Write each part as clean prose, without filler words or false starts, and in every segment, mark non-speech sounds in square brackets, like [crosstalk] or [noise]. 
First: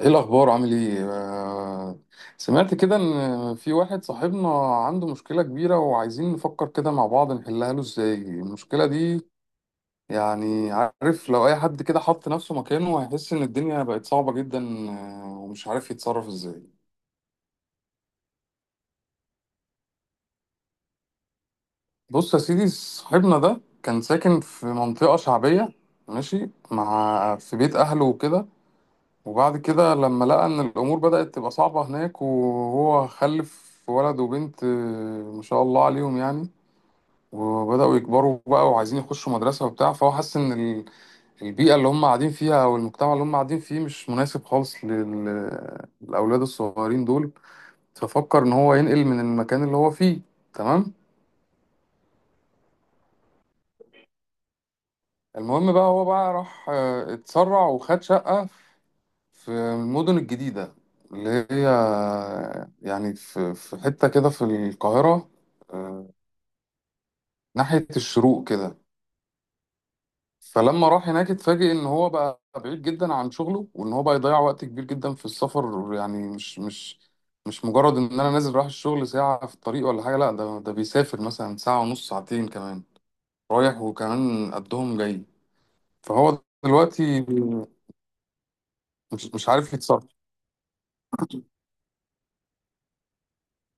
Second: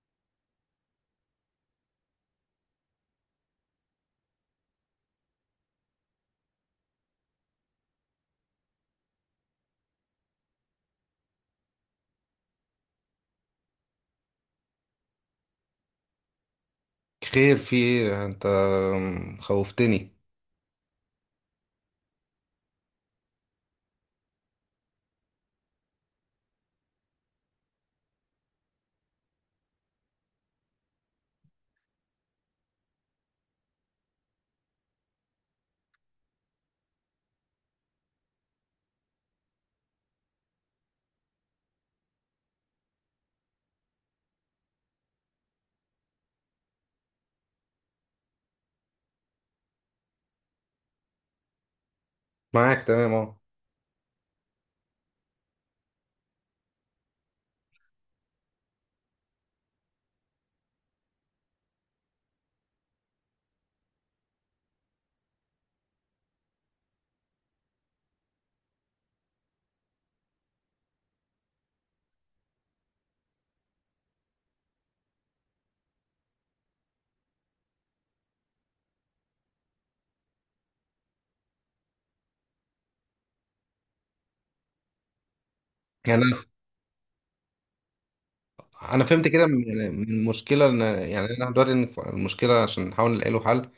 ايه الاخبار؟ عامل ايه؟ سمعت كده ان في واحد صاحبنا عنده مشكله كبيره، وعايزين نفكر كده مع بعض نحلها له ازاي المشكله دي. يعني عارف، لو اي حد كده حط نفسه مكانه هيحس ان الدنيا بقت صعبه جدا، ومش عارف يتصرف ازاي. خير في ايه انت؟ خوفتني. بص يا سيدي، صاحبنا ده كان ساكن في منطقه شعبيه، ماشي مع في بيت اهله وكده. وبعد كده لما لقى ان الامور بدأت تبقى صعبة هناك، وهو خلف ولد وبنت، ما شاء الله عليهم يعني، وبدأوا يكبروا بقى وعايزين يخشوا مدرسة وبتاع، فهو حس ان البيئة اللي هم قاعدين فيها او المجتمع اللي هم قاعدين فيه مش مناسب خالص للاولاد الصغيرين دول. ففكر ان هو ينقل من المكان اللي هو فيه. تمام. معاك تمام اهو. المهم بقى، هو بقى راح، اتسرع وخد شقة في المدن الجديدة، اللي هي يعني في حتة كده في القاهرة، آه، ناحية الشروق كده. فلما راح هناك اتفاجئ ان هو بقى بعيد جدا عن شغله، وان هو بقى يضيع وقت كبير جدا في السفر. يعني مش مجرد ان انا نازل رايح الشغل ساعة في الطريق ولا حاجة، لا، ده بيسافر مثلا ساعة ونص، ساعتين كمان رايح وكمان قدهم جاي. يعني انا فهو دلوقتي أنا فهمت مش كده مش من عارف يتصرف. المشكله ان انا دلوقتي إن المشكله عشان نحاول نلاقي له حل.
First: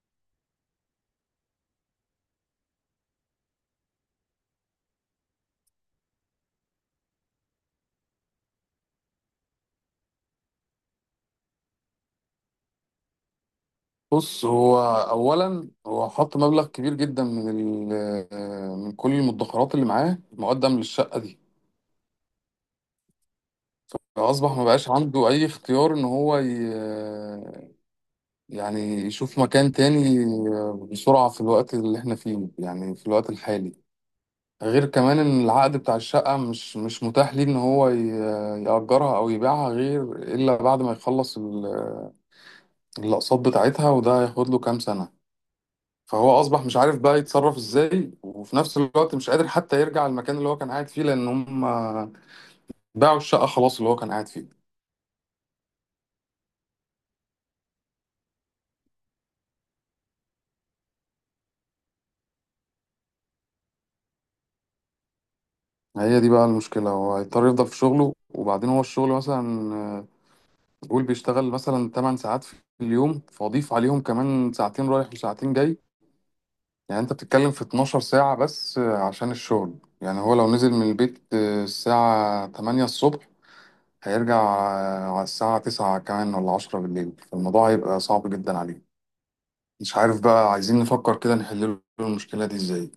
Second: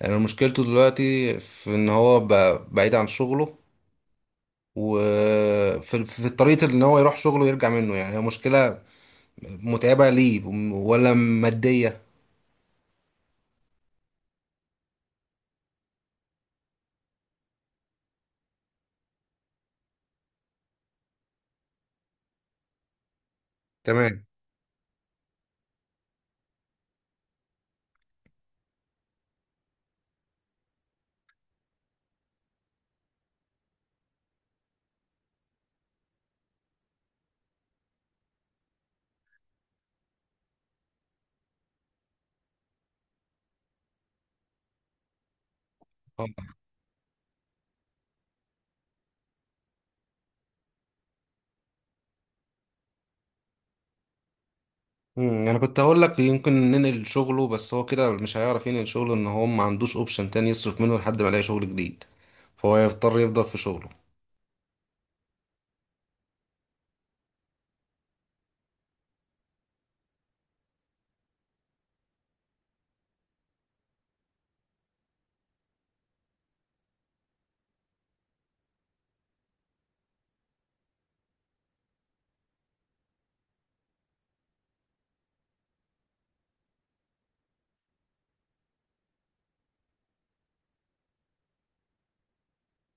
يعني مشكلته دلوقتي في ان هو بعيد عن شغله، وفي طريقه ان هو يروح شغله ويرجع منه، يعني هي مشكله متعبه ليه ولا ماديه؟ بص، هو اولا، هو حط مبلغ كبير جدا من ال- آه، من كل المدخرات اللي معاه مقدم للشقه دي. تمام. فاصبح ما بقاش عنده اي اختيار ان هو يعني يشوف مكان تاني بسرعه في الوقت اللي احنا فيه، يعني في الوقت الحالي. غير كمان، ان العقد بتاع الشقه مش متاح ليه ان هو يأجرها او يبيعها غير الا بعد ما يخلص الاقساط بتاعتها، وده هياخد له كام سنه. فهو اه. اصبح مش عارف بقى يتصرف ازاي، وفي نفس الوقت مش قادر حتى يرجع المكان اللي هو كان قاعد فيه لان هم باعوا الشقة خلاص اللي هو كان قاعد فيه. انا كنت هقول لك يمكن ننقل شغله، بس هو كده مش هيعرف ينقل شغله ان هو ما عندوش اوبشن تاني يصرف منه لحد ما يلاقي شغل جديد، فهو يضطر يفضل في شغله. هي دي بقى المشكلة. هو هيضطر يفضل في شغله، وبعدين هو الشغل مثلا، قول بيشتغل مثلا 8 ساعات في اليوم، فاضيف عليهم كمان ساعتين رايح وساعتين جاي. يعني انت بتتكلم في 12 ساعة بس، عشان الشغل. يعني هو لو نزل من البيت الساعة 8 الصبح، هيرجع على الساعة 9 كمان ولا 10 بالليل، فالموضوع هيبقى صعب جدا عليه. مش عارف بقى، عايزين نفكر كده نحل له المشكلة دي ازاي.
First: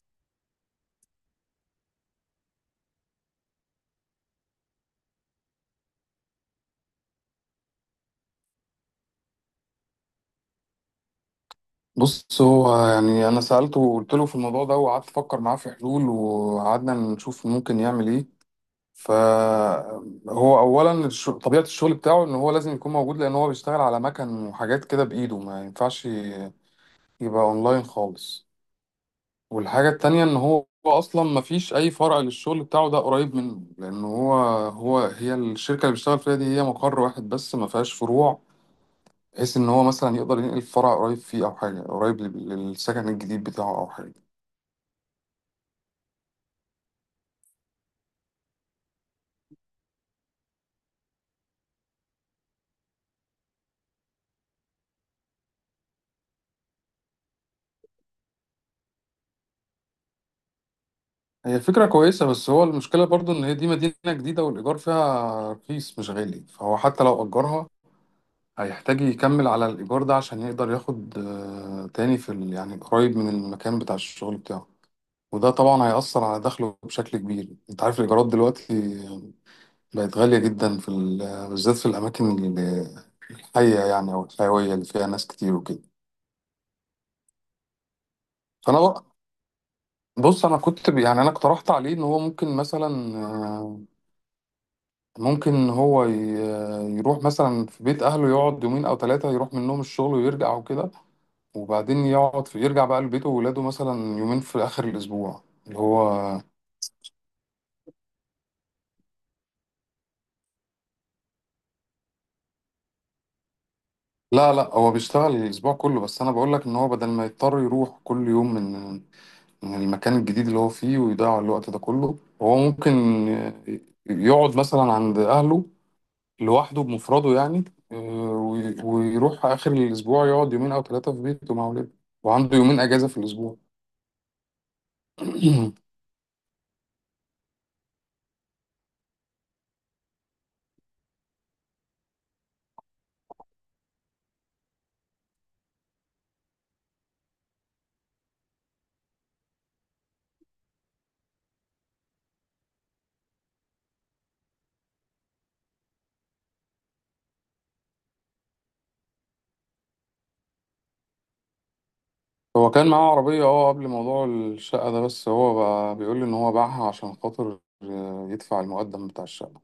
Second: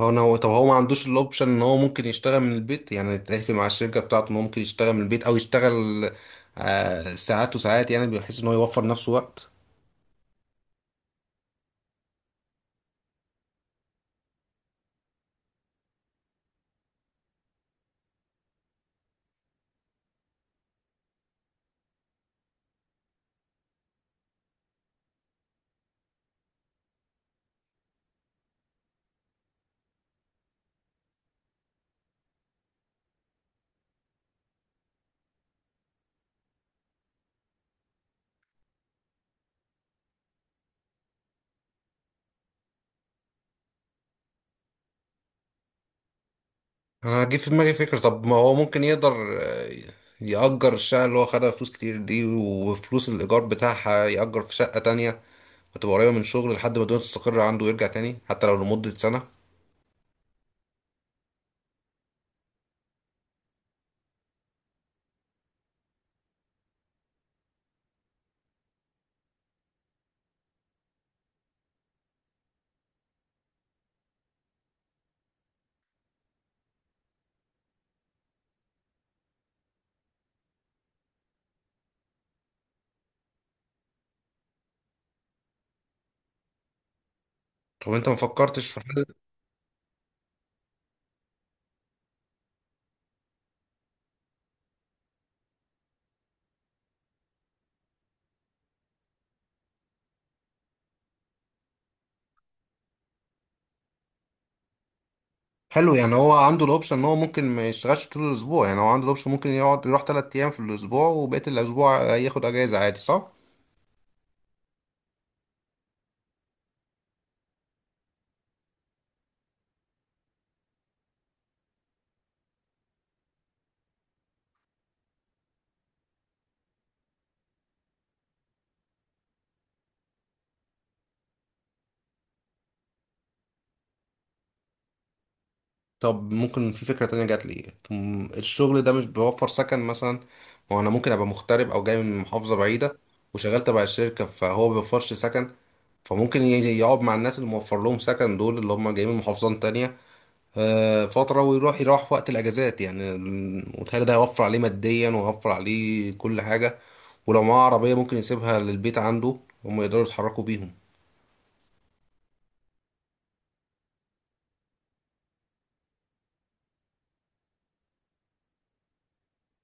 هو ما عندوش الاوبشن ان هو ممكن يشتغل من البيت، يعني يتفق مع الشركة بتاعته ان هو ممكن يشتغل من البيت، او يشتغل ساعات وساعات، يعني بحيث ان هو يوفر نفسه وقت. بص، هو يعني انا سألته وقلت له في الموضوع ده، وقعدت افكر معاه في حلول وقعدنا نشوف ممكن يعمل ايه. فهو اولا، طبيعة الشغل بتاعه ان هو لازم يكون موجود، لان هو بيشتغل على مكن وحاجات كده بايده، ما ينفعش يبقى اونلاين خالص. والحاجة التانية، ان هو اصلا ما فيش اي فرع للشغل بتاعه ده قريب منه، لان هو هي الشركة اللي بيشتغل فيها دي هي مقر واحد بس، ما فيهاش فروع، بحيث ان هو مثلا يقدر ينقل فرع قريب فيه او حاجه قريب للسكن الجديد بتاعه او حاجه. انا جه في دماغي فكرة، طب ما هو ممكن يقدر آه، يأجر الشقة اللي هو خدها فلوس كتير دي، وفلوس الإيجار بتاعها يأجر في شقة تانية، وتبقى قريبة من شغل لحد ما الدنيا تستقر عنده ويرجع تاني، حتى لو لمدة سنة. هي فكره كويسه، بس هو المشكله برضو ان هي دي مدينه جديده والايجار فيها رخيص مش غالي، فهو حتى لو اجرها هيحتاج يكمل على الايجار ده عشان يقدر ياخد تاني يعني قريب من المكان بتاع الشغل بتاعه. وده طبعا هيأثر على دخله بشكل كبير. انت عارف الايجارات دلوقتي بقت غاليه جدا بالذات في الاماكن الحيه يعني، او الحيويه اللي فيها ناس كتير وكده. طب انت ما فكرتش في فانا، حاجة؟ بص، انا كنت يعني انا اقترحت عليه ان هو ممكن مثلا، آه، ممكن هو يروح مثلا في بيت اهله يقعد يومين او ثلاثه، يروح منهم الشغل ويرجع وكده، وبعدين يقعد في يرجع بقى لبيته وولاده مثلا يومين في اخر الاسبوع اللي حلو. يعني هو. هو عنده الاوبشن ان هو ممكن ما يشتغلش طول الاسبوع؟ يعني هو عنده الاوبشن ممكن يقعد يروح تلات ايام في الاسبوع وبقية الاسبوع ياخد اجازة عادي، صح؟ لا، لا، هو بيشتغل الاسبوع كله، بس انا بقول لك ان هو بدل ما يضطر يروح كل يوم من المكان الجديد اللي هو فيه ويضيع الوقت ده كله، هو ممكن آه، يقعد مثلا عند اهله لوحده بمفرده يعني، آه، ويروح آخر الأسبوع يقعد يومين أو ثلاثة في بيته مع ولاده، وعنده يومين أجازة في الأسبوع. [clears throat] طب ممكن في فكرة تانية جات لي، الشغل ده مش بيوفر سكن مثلا؟ ما هو انا ممكن ابقى مغترب او جاي من محافظة بعيدة وشغال تبع الشركة فهو ما بيوفرش سكن، فممكن يقعد مع الناس اللي موفر لهم سكن دول، اللي هم جايين من محافظات تانية فترة، ويروح في وقت الاجازات، يعني وتهيألي ده هيوفر عليه ماديا وهيوفر عليه كل حاجة. ولو معاه عربية ممكن يسيبها للبيت عنده، هم يقدروا يتحركوا بيهم. هو كان معاه عربية قبل موضوع الشقة ده، بس هو بقى بيقول لي إن هو باعها عشان خاطر يدفع المقدم بتاع الشقة.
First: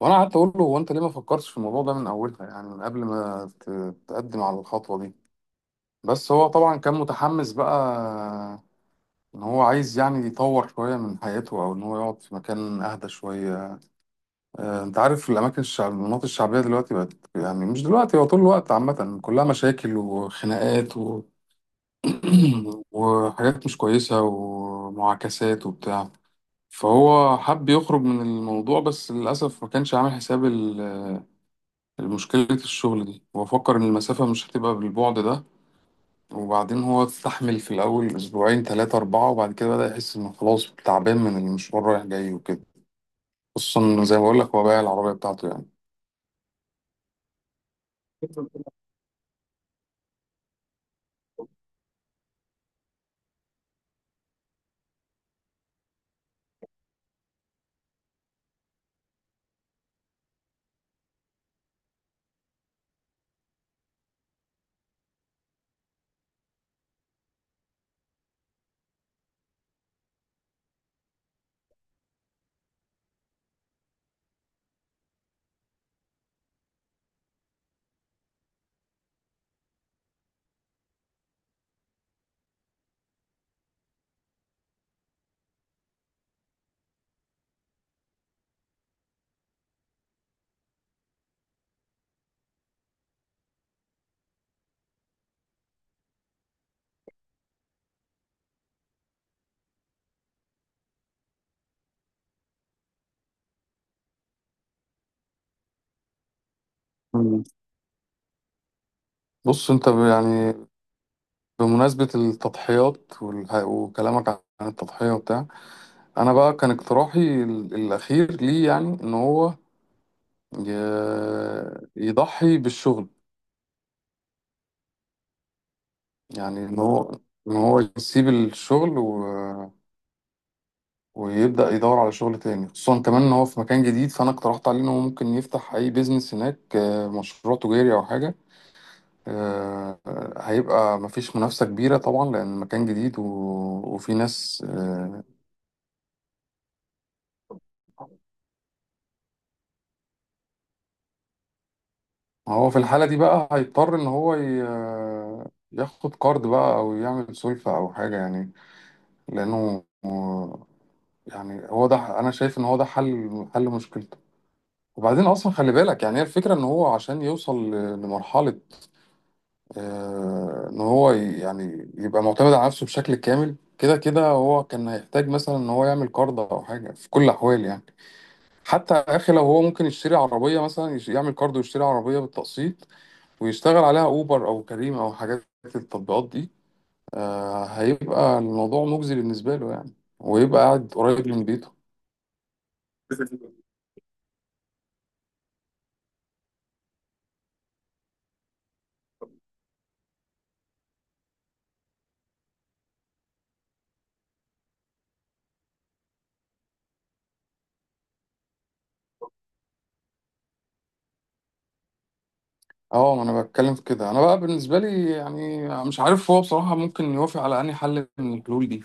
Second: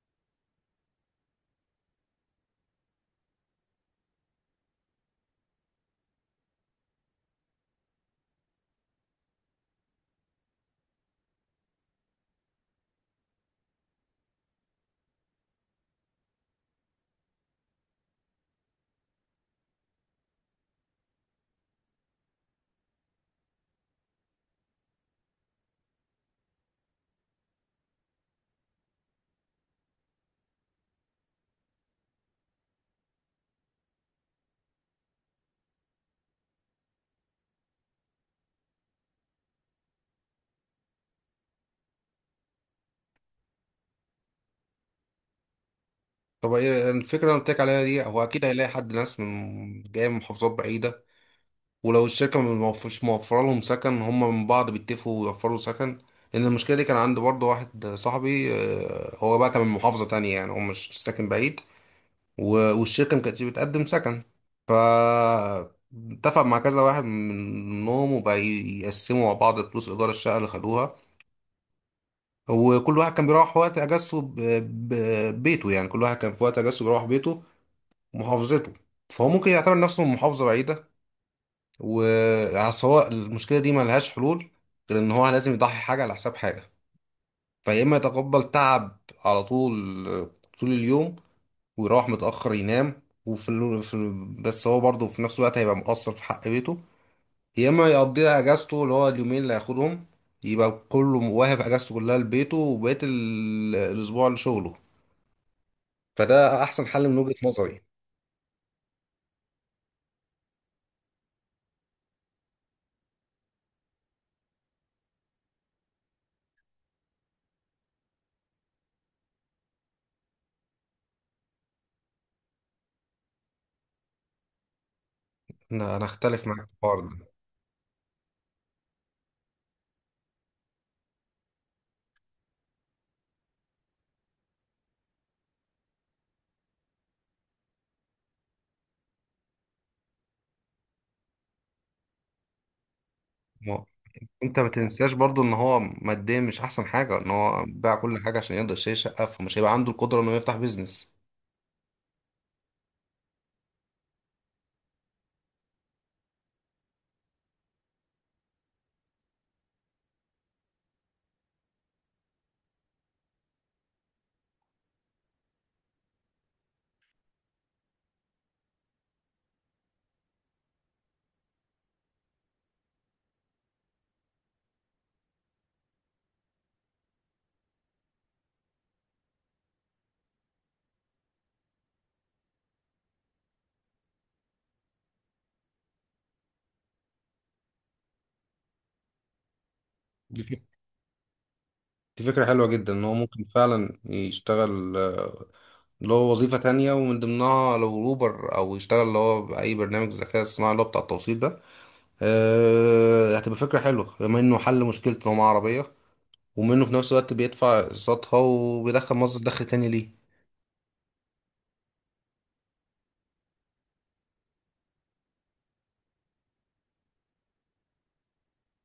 وأنا قعدت أقول له، هو أنت ليه ما فكرتش في الموضوع ده من أولها؟ يعني من قبل ما تقدم على الخطوة دي. بس هو طبعا كان متحمس بقى، إن هو عايز يعني يطور شوية من حياته، أو إن هو يقعد في مكان أهدى شوية. انت عارف الاماكن الشعب المناطق الشعبيه دلوقتي بقت يعني، مش دلوقتي، هو طول الوقت عامه كلها مشاكل وخناقات [clears throat] وحاجات مش كويسه ومعاكسات وبتاع. فهو حب يخرج من الموضوع، بس للاسف ما كانش عامل حساب المشكله الشغل دي. هو فكر ان المسافه مش هتبقى بالبعد ده. وبعدين هو استحمل في الاول اسبوعين، ثلاثه، اربعه، وبعد كده بدا يحس انه خلاص تعبان من المشوار رايح جاي وكده، خصوصا زي ما بقول لك، هو بايع العربيه بتاعته. طب ايه الفكرة اللي أنا قلت لك عليها دي؟ هو اكيد هيلاقي حد، ناس من جاية من محافظات بعيدة، ولو الشركة مش موفرة لهم سكن هم من بعض بيتفقوا ويوفروا سكن. لأن المشكلة دي كان عند برضه واحد صاحبي، هو بقى كان من محافظة تانية، يعني هو مش ساكن بعيد، والشركة ما كانتش بتقدم سكن، ف اتفق مع كذا واحد منهم وبقى يقسموا مع بعض فلوس إيجار الشقة اللي خدوها، وكل واحد كان بيروح وقت أجازته بيته، يعني كل واحد كان في وقت أجازته بيروح بيته ومحافظته. فهو ممكن يعتبر نفسه من محافظة بعيدة. والسواء المشكله دي ملهاش حلول غير ان هو لازم يضحي حاجه على حساب حاجه. فيا اما يتقبل تعب على طول، طول اليوم، ويروح متاخر ينام وفي بس هو برضه في نفس الوقت هيبقى مقصر في حق بيته. يا اما يقضيها اجازته اللي هو اليومين اللي هياخدهم، يبقى كله واهب اجازته كلها لبيته وبقيه الاسبوع لشغله. فده احسن حل من وجهه يعني، نظري. بص، يعني بمناسبة التضحيات وكلامك عن التضحية وبتاع، انا بقى كان اقتراحي الاخير ليه يعني ان هو يضحي بالشغل. انا اختلف يعني معاك في ان الحوار هو ان هو يسيب الشغل ويبدأ يدور على شغل تاني، خصوصا كمان ان هو في مكان جديد، فانا اقترحت عليه ان هو ممكن يفتح اي بيزنس هناك، مشروع تجاري او حاجة. آه، هيبقى مفيش منافسة كبيرة طبعا لأن مكان جديد ده. وفي انت ناس، ما تنساش برضو ان هو ماديا مش احسن حاجه، ان هو باع كل حاجه عشان يقدر يشتري شقه، فمش هيبقى عنده القدره انه يفتح بيزنس. هو في الحالة دي بقى هيضطر إن هو ياخد كارد بقى، أو يعمل سلفة أو حاجة يعني، لأنه يعني، هو ده أنا شايف إن هو ده حل مشكلته. وبعدين أصلا خلي بالك، يعني هي الفكرة، إن هو عشان يوصل لمرحلة إن هو يعني يبقى معتمد على نفسه بشكل كامل، كده كده هو كان هيحتاج مثلا إن هو يعمل كارد أو حاجة في كل الأحوال يعني. حتى يا أخي، لو هو ممكن يشتري عربية مثلا، يعمل كارد ويشتري عربية بالتقسيط ويشتغل عليها اوبر او كريم او حاجات التطبيقات دي، هيبقى الموضوع مجزي بالنسبه له يعني، دي ويبقى فك- قاعد قريب من بيته. دي فكره حلوه جدا ان هو ممكن فعلا يشتغل اللي هو وظيفه تانية، ومن ضمنها لو اوبر او يشتغل اللي هو باي برنامج ذكاء اصطناعي اللي هو بتاع التوصيل ده. هتبقى فكره حلوه بما انه حل مشكله ان هو معاه عربيه، ومنه في نفس الوقت بيدفع اقساطها وبيدخل مصدر دخل تاني. اه، ما انا بتكلم في كده. انا بقى بالنسبه لي، يعني مش عارف هو بصراحه ممكن يوافق على انهي حل من الحلول دي،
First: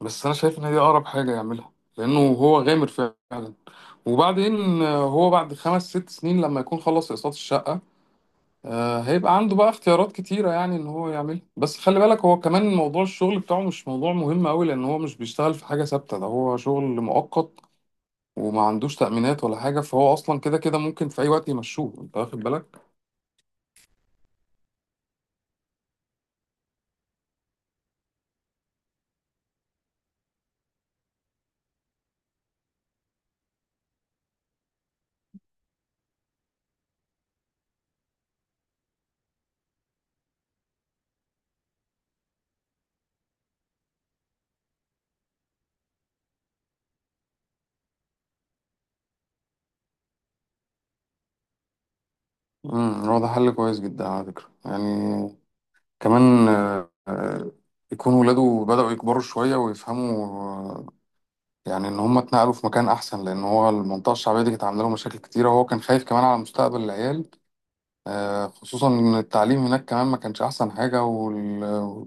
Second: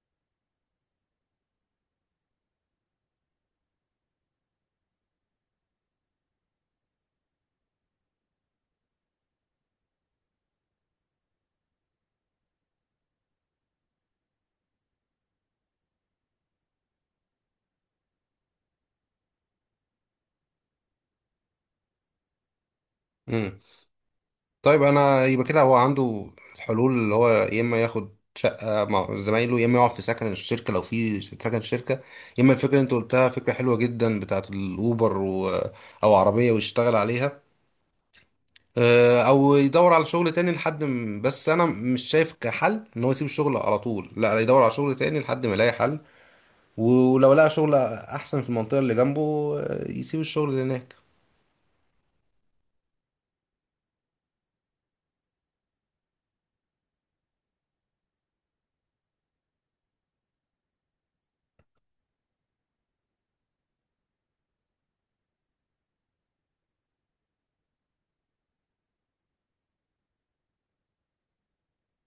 بس انا شايف ان هي اقرب حاجه يعملها لانه هو غامر فعلا. وبعدين هو بعد خمس ست سنين لما يكون خلص اقساط الشقه، هيبقى عنده بقى اختيارات كتيرة يعني ان هو يعملها. بس خلي بالك، هو كمان موضوع الشغل بتاعه مش موضوع مهم قوي، لان هو مش بيشتغل في حاجة ثابتة، ده هو شغل مؤقت، وما عندوش تأمينات ولا حاجة، فهو اصلا كده كده ممكن في اي وقت يمشوه، انت واخد بالك. ليه؟ طيب انا يبقى كده هو عنده الحلول، اللي هو يا اما ياخد شقه مع زمايله، يا اما يقعد في سكن الشركه لو في سكن شركه، يا اما الفكره اللي انت قلتها فكره حلوه جدا، بتاعت الاوبر او عربيه ويشتغل عليها، او يدور على شغل تاني لحد بس انا مش شايف كحل ان هو يسيب الشغل على طول، لا، يدور على شغل تاني لحد ما يلاقي حل، ولو لقى شغل احسن في المنطقه اللي جنبه، يسيب الشغل اللي هناك. هو ده حل كويس جدا على فكرة يعني. كمان يكون ولاده بدأوا يكبروا شوية ويفهموا، يعني ان هم اتنقلوا في مكان احسن، لان هو المنطقة الشعبية دي كانت عاملة له مشاكل كتيرة، وهو كان خايف كمان على مستقبل العيال، خصوصا ان التعليم هناك كمان ما كانش احسن حاجة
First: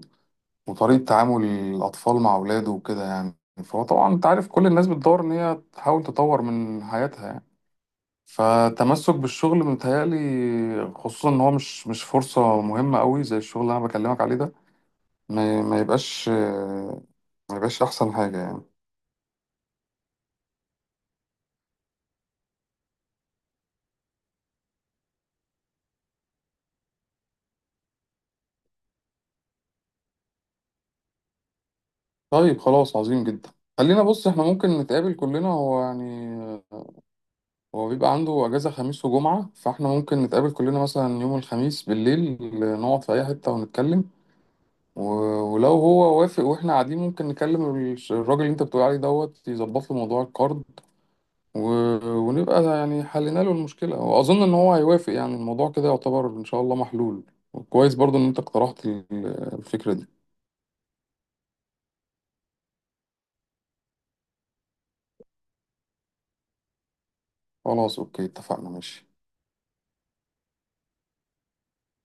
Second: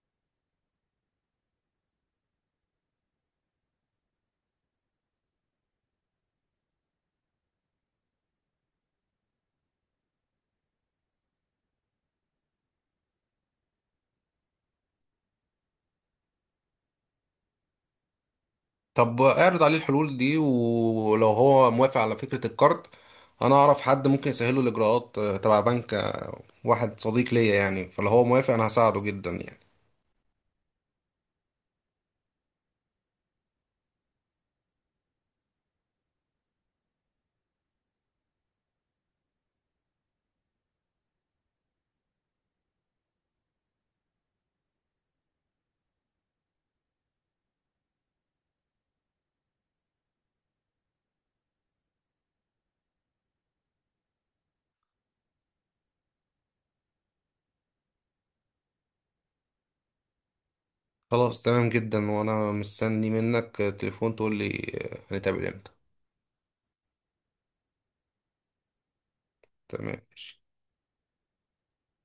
وطريقة تعامل الاطفال مع اولاده وكده يعني. فهو طبعا انت عارف، كل الناس بتدور ان هي تحاول تطور من حياتها يعني، فتمسك بالشغل متهيألي، خصوصا ان هو مش فرصة مهمة قوي زي الشغل اللي انا بكلمك عليه ده، ما, ما يبقاش آه، ما يبقاش احسن حاجة يعني. طب اعرض عليه الحلول دي، ولو هو موافق على فكرة الكارت انا اعرف حد ممكن يسهله الاجراءات، تبع بنك، واحد صديق ليا يعني. فلو هو موافق انا هساعده جدا يعني. طيب خلاص، عظيم جدا. خلينا، بص، احنا ممكن نتقابل كلنا، هو يعني هو بيبقى عنده أجازة خميس وجمعة، فاحنا ممكن نتقابل كلنا مثلا يوم الخميس بالليل، نقعد في أي حتة ونتكلم. ولو هو وافق واحنا قاعدين، ممكن نكلم الراجل اللي انت بتقول عليه دوت يظبط له موضوع الكارد، و- ونبقى يعني حلينا له المشكلة، وأظن إن هو هيوافق. يعني الموضوع كده يعتبر إن شاء الله محلول، وكويس برضو إن انت اقترحت الفكرة دي. خلاص تمام جدا، وانا مستني منك تليفون تقول لي هنتقابل امتى. خلاص، أوكي، اتفقنا، ماشي. تمام، ماشي.